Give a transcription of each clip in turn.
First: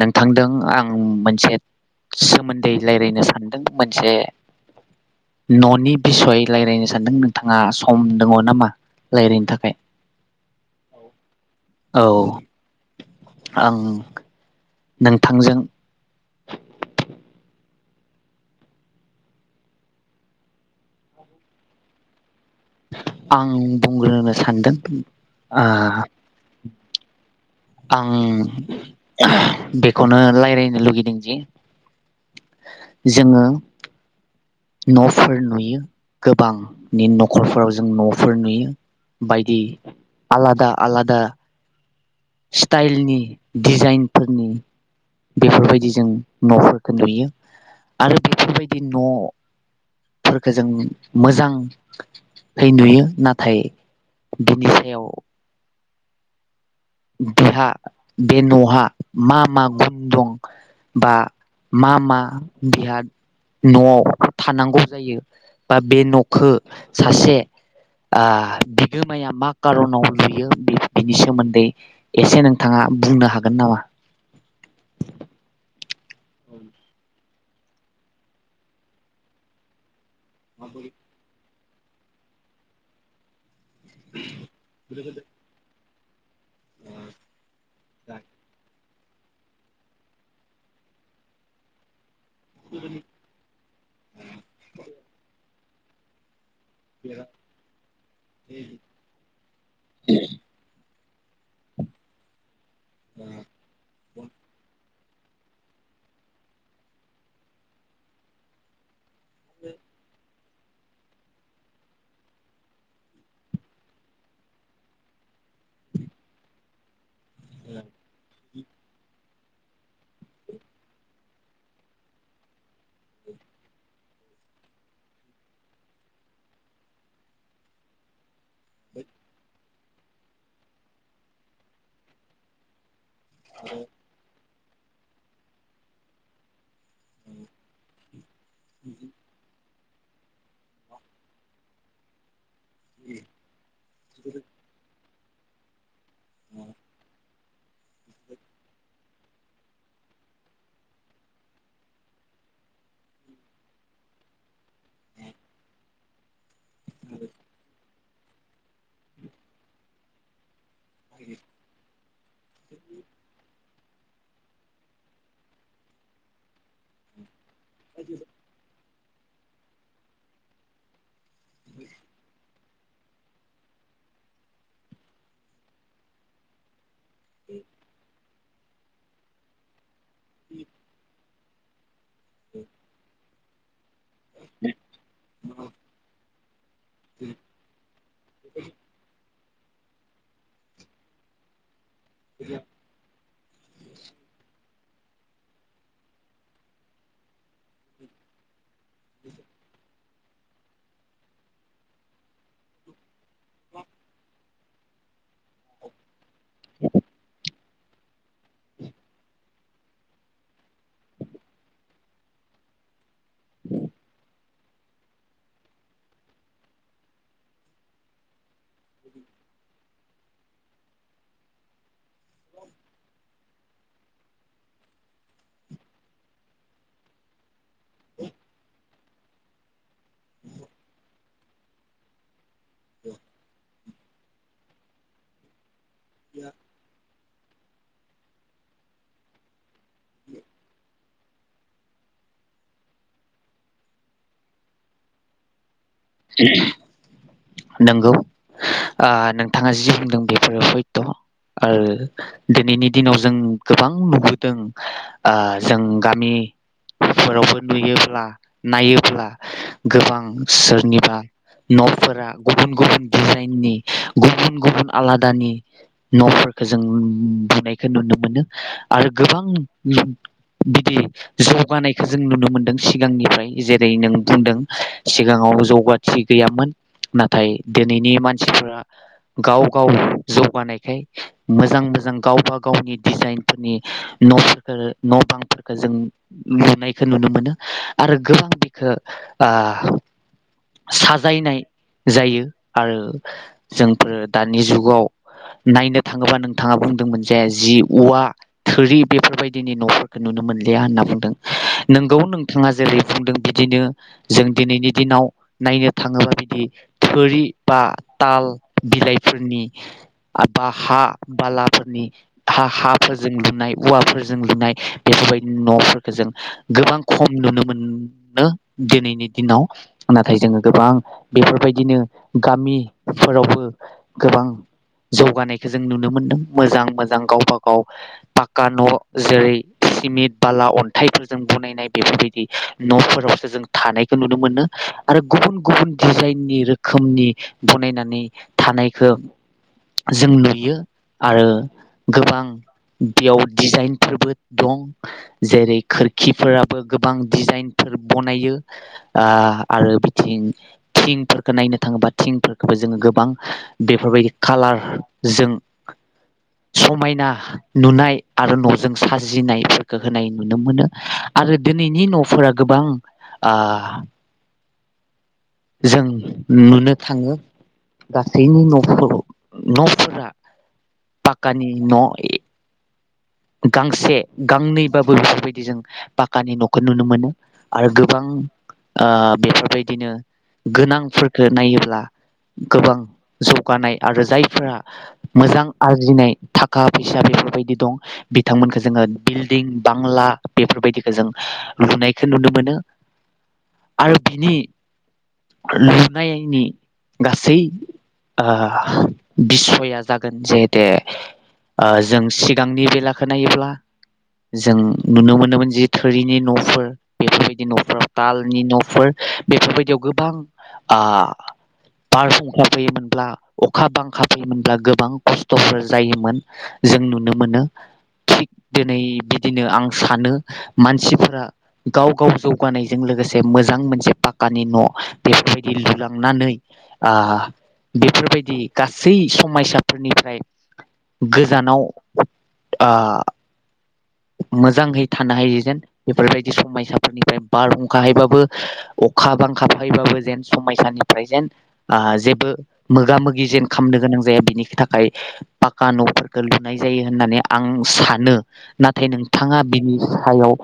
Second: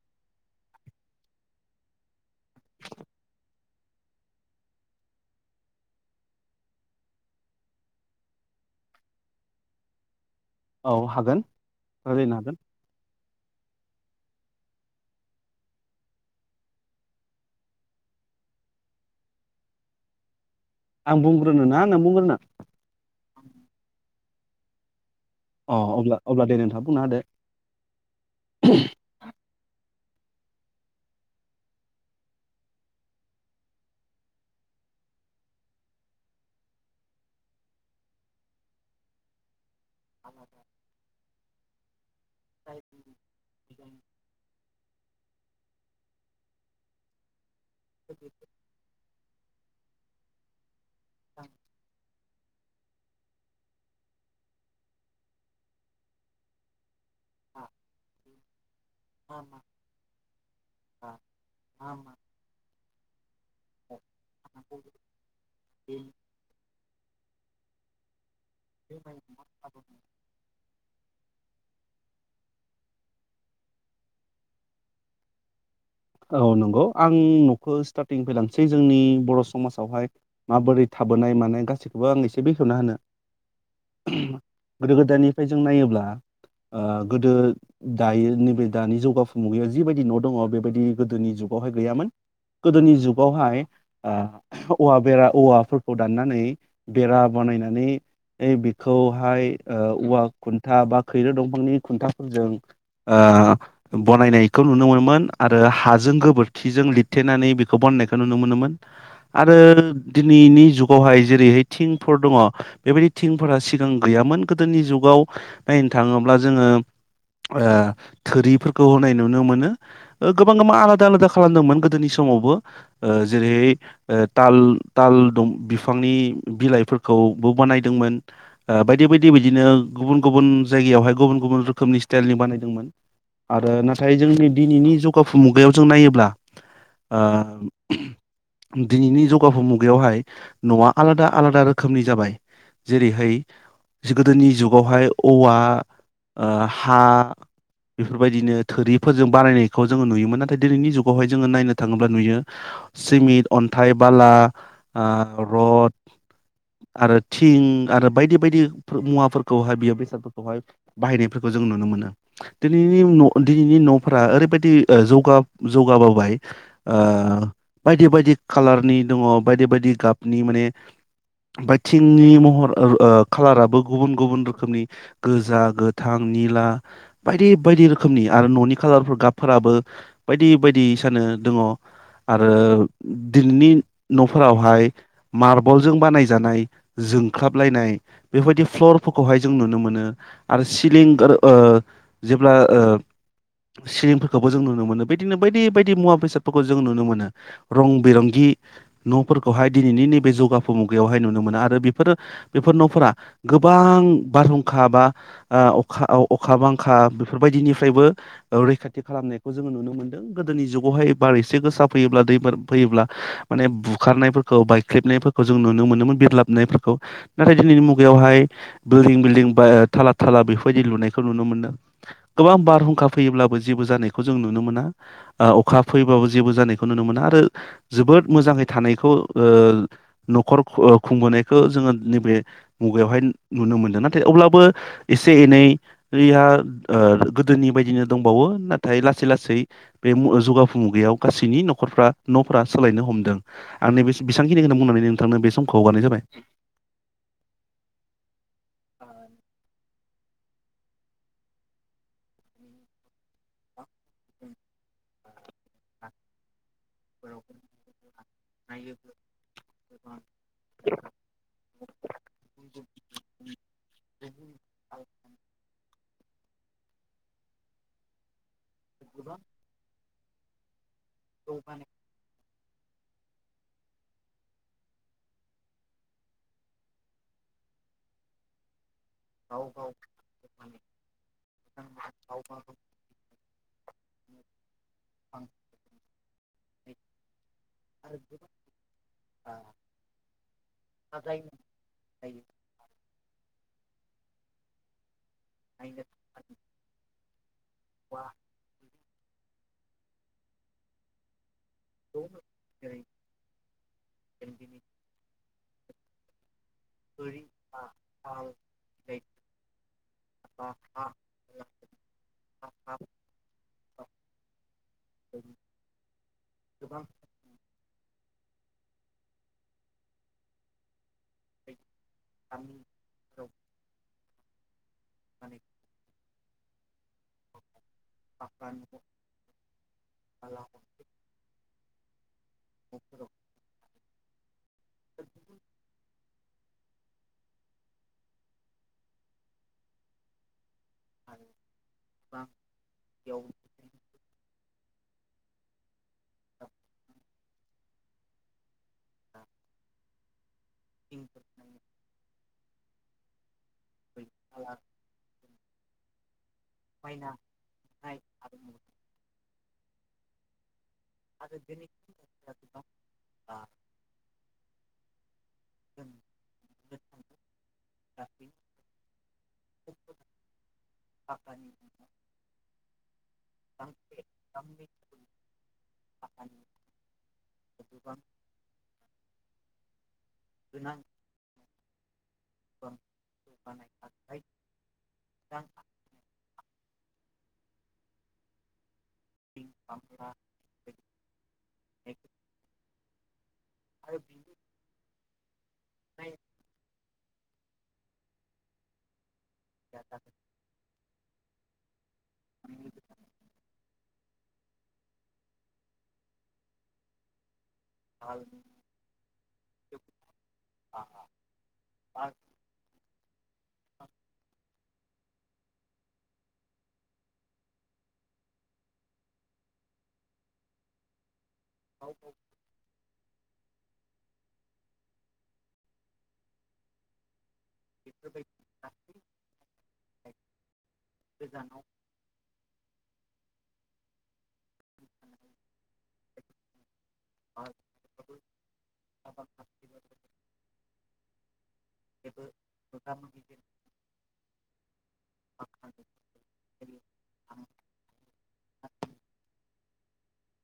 नोंथांदों आं मोनसे सोमोन्दै रायलायनो सानदों मोनसे न'नि बिसय रायलायनो सानदों नोंथाङा सम दङ' नामा? रायलायनो थाखाय औ हागोन औ रायलायनो हागोन। आं नोंथांजों [inaudible] आं बुंग्रोनो ना नों बुंग्रोनो? आं बुंग्रोनो सानदों। ओ अ अब्ला अब्ला दे नोंथाङा बुंना होदो। आं बे खौनो रायलायनो लुगैदों जे जोङो न'फोर नुयो गोबांनि न'खरफोराव जों न'फोर नुयो बायदि आलादा आलादा स्टाइलनि डिजाइनफोरनि बेफोरबायदि जों न'फोरखो नुयो। आरो बेफोरबायदि न' फोरखो जों मोजां नुयो नाथाय बिनि सायाव बिहा बे न'हा मा मा गुन दं बा मा मा बिहा न'आव थानांगौ जायो बा बे न'खौ सासे ओ बिगोमाया मा कार'नाव लुयो बिनि सोमोन्दै एसे नोंथाङा बुंनो हागोन नामा? औ नंगौ आं न'खौ स्टार्टिं निफ्राय लांसै जोंनि बर' समाजावहाय माबोरै थाबोनाय माने गासै गसिखौबो आं एसे बेखेवना होनो गोदो गोदायनिफ्राय जों नायोब्ला ओ गोदो दायो नैबे दानि जौगावफु मुगायाव जिबायदि न' दङ' बेबायदि गोदोनि जुगावहाय गैयामोन। गोदोनि जुगावहाय औवा बेरा औवाफोर खौ दाननानै बेरा बानायनानै बेखौहाय ओ औवा खुन्था बा खैरो दंफांनि खुन्थाफोरजों बनायनायखौ नुनोमोनोमोन। आरो हाजों गोबोरखिजों लिरथेनानै बेखौ बननायखो नुनो मोनोमोन। आरो दिनैनि जुगावहाय जेरैहाय थिंफोर दङ' बेबायदि थिंफोरा सिगां गैयामोन गोदोनि जुगाव नायनो थाङोब्ला जोङो ओ थोरिफोरखौ होनाय नु नुनो मोनो ओग गोबां मा आलादा आलादा खालामदोंमोन गोदोनि समावबो। ओ जेरै- ओ ताल ताल दं बिफांनि बिलाइफोरखौबो बानायदोंमोन बायदि बायदि बिदिनो गुबुन गुबुन जायगायावहाय गुबुन गुबुन रोखोमनि स्टाइलनि बानायदोंमोन। आरो नाथाय जोंनि दिनैनि जुग गाफु मुगायाव जों नायोब्ला ओ दिनैनि जौगाफु मुग बेयावहाय न'आ आलादा आलादा रोखोमनि जाबाय। जेरैहाय जिगोदोनि जुगावहाय औवा ओ हा बेफोरबायदिनो थोरिफोरजों बानायनाय। खौ जोङो नुयोमोन नाथाय दिनैनि जुगावहाय जोङो नायनो थाङोब्ला नुयो सिमिन्ट अन्थाइ बाला ओ रड। आरो थिं आरो बायदि बायदि फोर मुवाफोरखौहाय बियो बेसादफोरखौहाय। बाहायनायफोरखौ जों नुनो मोनो। दिनैनि न' दिनैनि न'फोरा ओरैबायद। दि जौगा जौगाबोबाय। बायदि बायदि खाालारनि। दङ बायदि बायदि गाबनि माने। बा थिंनि महर। ओ खालाराबो गुबुन गुबुन रोखोमनि गोजा गोथां निला। बायदि बायदि रोखोमनिया। आरो न'नि खाालारफोर गाब। फोराबो बायदि बायदि सानो दङ। आरो। दिनैनि न'फोरावहाय मारबलजों बानायजानाय जोंख्लाबलायनाय बेबायदि फ्लरफोरखौहाय जों नुनो मोनो आरो सिलिं ओ जेब्ला ओ सिलिं खौबो जों नुनो मोनो बिदिनो बायदि बायदि मुवा बेसादफोरखौ जों नुनो मोनो रं बिरंगि न'फोरखौहाय दिनैनि नैबे जौगाफु मुगायावहाय नुनो मोनो आरो बेफोरो बेफोर न'फोरा गोबां बारहुंखा बा अखा अखा बांखा बेफोरबायदिनिफ्रायबो रैखाथि थि खालामनायखौ जोङो नुनो मोनदों गोदोनि जुगावहाय बार एसे गोसा फैयोब्ला दै बार फैयोब्ला माने बुखारनाय- बायख्रेबनायफोरखौ जों नुनो मोनोमोन बिरलाबनायफोरखौ नाथाय दिनैनि मुगायावहाय बिल्डिं बिल्डिं थाला बेफोरबायदि लुनायखौ नुनो मोन्दों गोबां बारहुंखा फैयोब्लाबो जेबो जानायखौ जों नुनो मोना अखा फैबाबो जेबो जानायखौ नुनो मोना आरो जोबोद मोजाङै थानाय खौ ओ न'खर खुंबोनायखौ जोङो नैबे मुगायावहाय नुनो मोनदों ना- थाय अब्लाबो एसे एनै [unintelligible] गोदोनि बायदिनो दंबावो नाथाय लासै लासै बे जौगाफु मुगायाव गासैनि न'खरफ्रा न'फोरा सोलायनो हमदों आं नैबे बेसांखिनिखौनो बुंनानै नोंथांनो बे सम नंगौ ओ नोंथाङा जि बुंदों बेफोरो सयथ' आरो दिनैनि दिनाव जों गोबां नुबोदों ओ जों गामिफोरावबो नुयोब्ला नायोब्ला गोबां - न'फोरा गुबुन गुबुन दिजाइननि गुबुन गुबुन आलादानि न'फोरखौ जों लुनायखौ नुनो मोनो आरो गोबां बिदि जौगानायखौ जों नुनो मोन्दों सिगांनिफ्राय जेरै नों बुंदों सिगाङाव जौगाथि गैयामोन नाथाय दिनैनि मानसिफ्रा गाव गाव जौगानायखाय मोजां मोजां गावबा गावनि डिजाइनफोरनि न'फोरखौ न' बांफोरखौ जों लुनायखौ नुनो मोनो आरो गोबां बेखो साजायनाय जायो आरो जोंफोरो दानि जुगाव नायनो थाङोबा नोंथाङा बुंदोंमोन जाय जि औवा थोरि बेफोरबायदिनि न'फोरखौ नुनो मोनलिया होनना बुंदों नोंगौ नोंथाङा जेरै बुंदों बिदिनो जों दिनैनि दिनाव नायनो थाङोबा बिदि थोरि बा ताल बिलाइफोरनि बा हा बालाफोरनि हाफोरजों लुनाय औवाफोरजों लुनाय बेफोरबायदि न'फोरखौ जों गोबां खम नुनो मोन दिनैनि दिनाव नाथाय जोङो गोबां बेफोरबायदिनो गामिफोरावबो गोबां जौगानायखौ जों नुनो मोन्दों मोजां मोजां गावबा गाव पाका न' जेरै सिमिन्ट बाला अन्थाइफोरजों बनायनाय बेफोरबायदि न'फोरावसो जों थानाय नुनो मोनो आरो गुबुन गुबुन डिजाइननि रोखोमनि बनायनानै थानायखौ जों नुयो आरो गोबां बेयाव डिजाइनफोरबो दं जेरै खोरखिफोराबो गोबां डिजाइनफोर बनायो आ बिथिं थिंफोरखौ नायनो थाङोबा थिंफोरखौ जोङो गोबां बेफोरबायदि खालार जों समायना नुनाय आरो न'जों साजिनायफोर होनाय नुनो मोनो। आरो दिनैनि न'फोरा गोबां ओ जों नुनो थाङो गासैनि न'फोराव न'फोरा पाकानि न' गांसे गांनैबाबो बेफोरबायदि जों पाक्कानि न'खौ नुनो मोनो आरो गोबां बेफोरबायदिनो गोनांफोरखौ नायोब्ला [inaudible] गोबां जौगानाय आरो जायफोरा मोजां आरजिनाय था खा फैसा बेफोरबायदि दं बिथांमोनखो जोङो बिल्डिं बांला बेफोरबायदिखो जों लुनायखो नुनो मोनो। आरो बिनि लुनायनि गासै ओ बिसया जागोन जेहेते ओ जों सिगांनि बेला खो नायोब्ला जों नुनो मोनोमोन जि थोरिनि न'फोर बेफोरबायदि न' फोर तालनि नफोर बेफोरबायदियाव गोबां आ बारहुंखा फैयोमोनब्ला अखा बांखा फैयोमोनब्ला गोबां कस्टफोर जायोमोन जों नुनो मोनो। थिग दिनै बिदिनो आं सानो मानसिफोरा गाव गाव जौगानायजों लोगोसे मो जां मोनसे पाकानि न बेफोरबायदि लुलांनानै ओ बेफोरबायदि गासै समायसाफोरनिफ्राय गोजानाव आ मोजांहै थानो हायो जेन बेफोरबायदि समायसाफोरनिफ्राय बारहुंखाहैबाबो अखा बांखा फायबाबो जेन समायसानिफ्राय जेन आ जेबो मोगा मोगि जेन खामनो गोनां जाया बिनि थाखाय पाक्का नफोरखो लुनाय जायो होननानै सानो नाथाय नोंथाङा बिनि सायाव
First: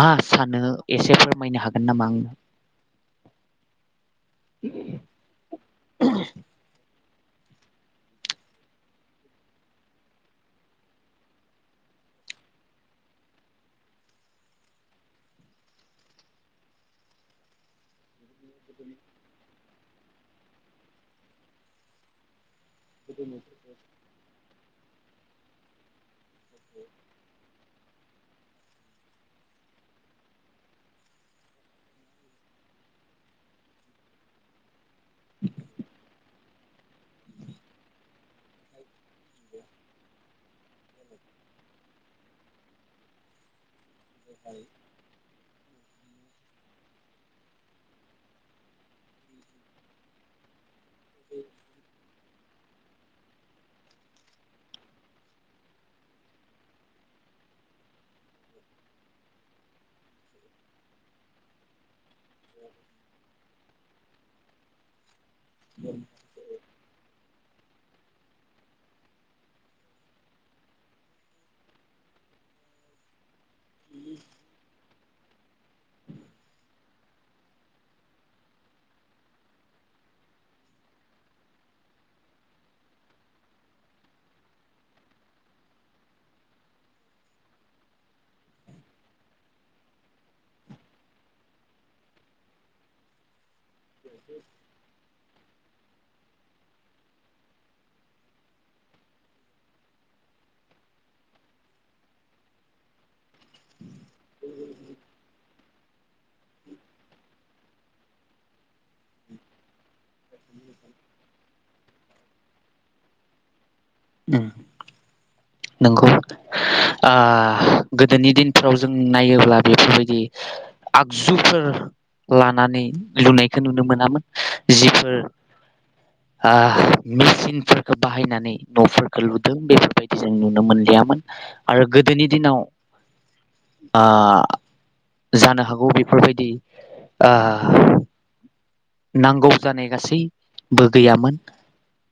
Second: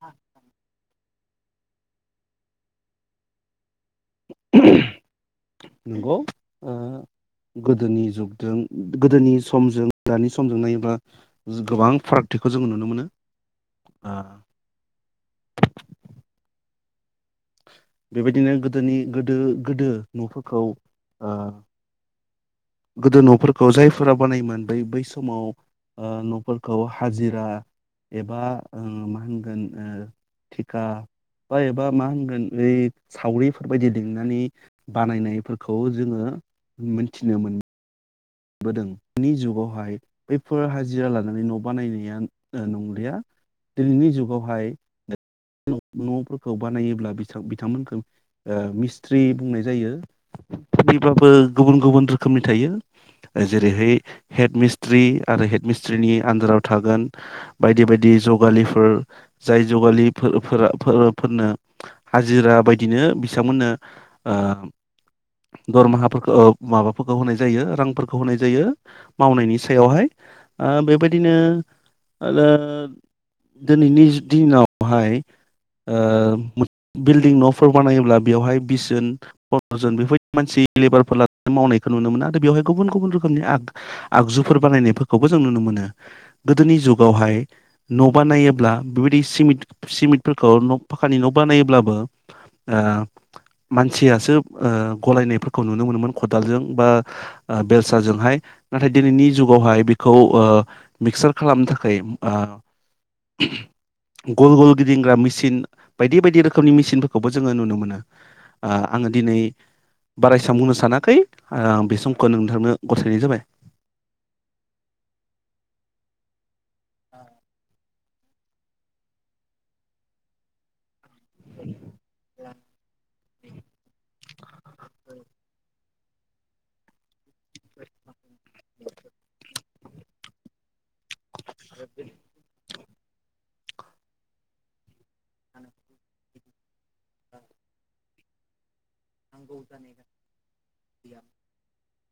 मा सानो एसे फोर मैनो हागोन नामा आं नंगौ ओ गोदोनि जुगजों गोदोनि समजों दानि समजों नायोब्ला गोबां फारागथिखौ जों नुनो मोनो ओ बेबायदिनो गोदोनि गोदो गोदो नफोरखौ ओ गोदो न'फोरखौ जायफोरा बानायोमोन बै बै समाव ओ न'फोरखौ हाजिरा एबा ओ मा होनगोन ओ थिका बा एबा मा होनगोन ओइ सावरिफोरबायदि लिंनानै बानायनायफोरखौ जोङो मोनथिनो मोन बोदों नि जुगावहाय बेब फोर हाजिरा लानानै न' बानायनाया ओ नंलिया दिनैनि जुगावहाय न' न'फोरखौ बानायोब्ला बिथां बिथांमोनखौ ओ मिस थ्रि बुंनाय जायो । थ्रि बाबो गुबुन गुबुन रोखोमनि थायो। जेरैहाय हेड मिस्ट्रि आरो हेड मिस्ट्रिनि आन्दाराव थागोन बायदि बायदि जगालिफोर जाय जगालि फोर फोरा फोरफोरनो हाजिरा बायदिनो बिसांमोननो ओ दरमाहाफोरखो औ माबाफोरखौ होनाय जायो। रांफोरखौ होनाय जायो मावनायनि सायावहाय ओ बेबायदिनो ओलो दोनैनिस दिनाव हाय ओ मो बिल्डिं न'फोर बानायोब्ला बेवहाय बिसजोन पन्द्रजोन बेफोरबायदि मानसि लेबारफोर लानानै मावनायखौ नुनो मोनो आरो बेवहाय गुबुन गुबुन रोखोमनि आग आगजुफोर बानायनायफोरखौबो जों नुनो मोनो गोदोनि जुगावहाय न' बानायोब्ला बेबायदि सिमिट सिमिटफोरखौ न' फाखानि न' बानायोब्लाबो ओ मानसियासो ओ गलायनायफोर खौ नुनो मोनोमोन खदालजों बा ओ बेलसाजोंहाय नाथाय दिनैनि जुगावहाय बिखौ ओ मिक्सार खालामनो थाखाय ओ गल गल गिदिंग्रा मिचिन बायदि बायदि रोखोमनि मेसिनफोरखौबो जोङो नुनो मोनो ओ आङो दिनै बारायसा बुंनो सानाखै ओ बे समखो नोंथांनो गथायनाय जाबाय। उम नंगौ नोंथां आ गोदोनि दिनफ्राव जों नायोब्ला बेफोरबायदि आगजुफोर लानानै लुनायखो नुनो मोनामोन जिफोर आह मेसिनफोरखो बाहायना नै न'फोरखो लुदों बे जों नुनो मोनलिया। मोन आरो गोदोनि दिनाव ओ-जानो हागौ बेफोरबायदि ओ- नांगौ जानाय गासैबो गैयामोन।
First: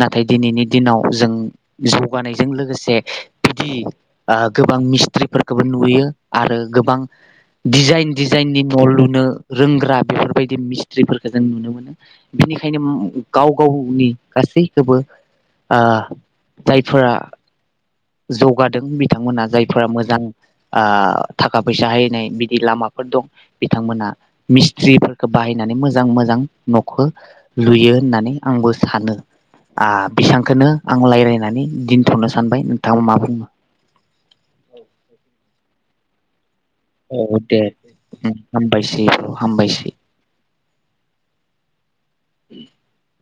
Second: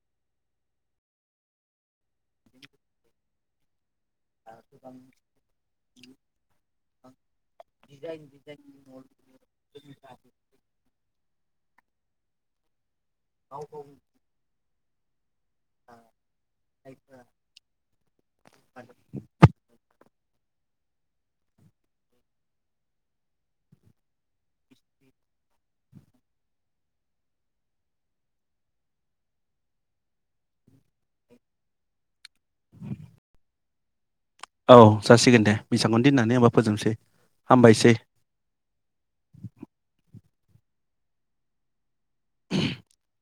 नाथाय दिनैनि दिनाव जों जौगानायजों लोगोसे बिदि ओ-गोबां मिस्ट्रिफोरखौबो नुयो आरो गोबां दिडिजाइन डिजाइननि न' लुनो रोंग्रा बेफोरबायदि मिस्ट्रिफोरखौ नुनो मोनो बेनिखायनो गाव गावनि गासैखौबो ओ-जायफोरा जौगादों बिथांमोना जायफोरा मोजां। ओ-थाखा फैसा हायनाय बिदि लामाफोर दं बिथांमोना मिस्ट्रिफोरखौ बाहायनानै मोजां। मोजां मोजां न'खौ लुयो होननानै आंबो सानो आ- बेसबांखौनो आं रायज्लायनानै दोनथ'नो सानबाय नोंथाङा मा बुङो? औ जासिगोन दे। बेसांखौ दिननानै औ दे आबाय हाबायसै हामबाय सै। [inaudible]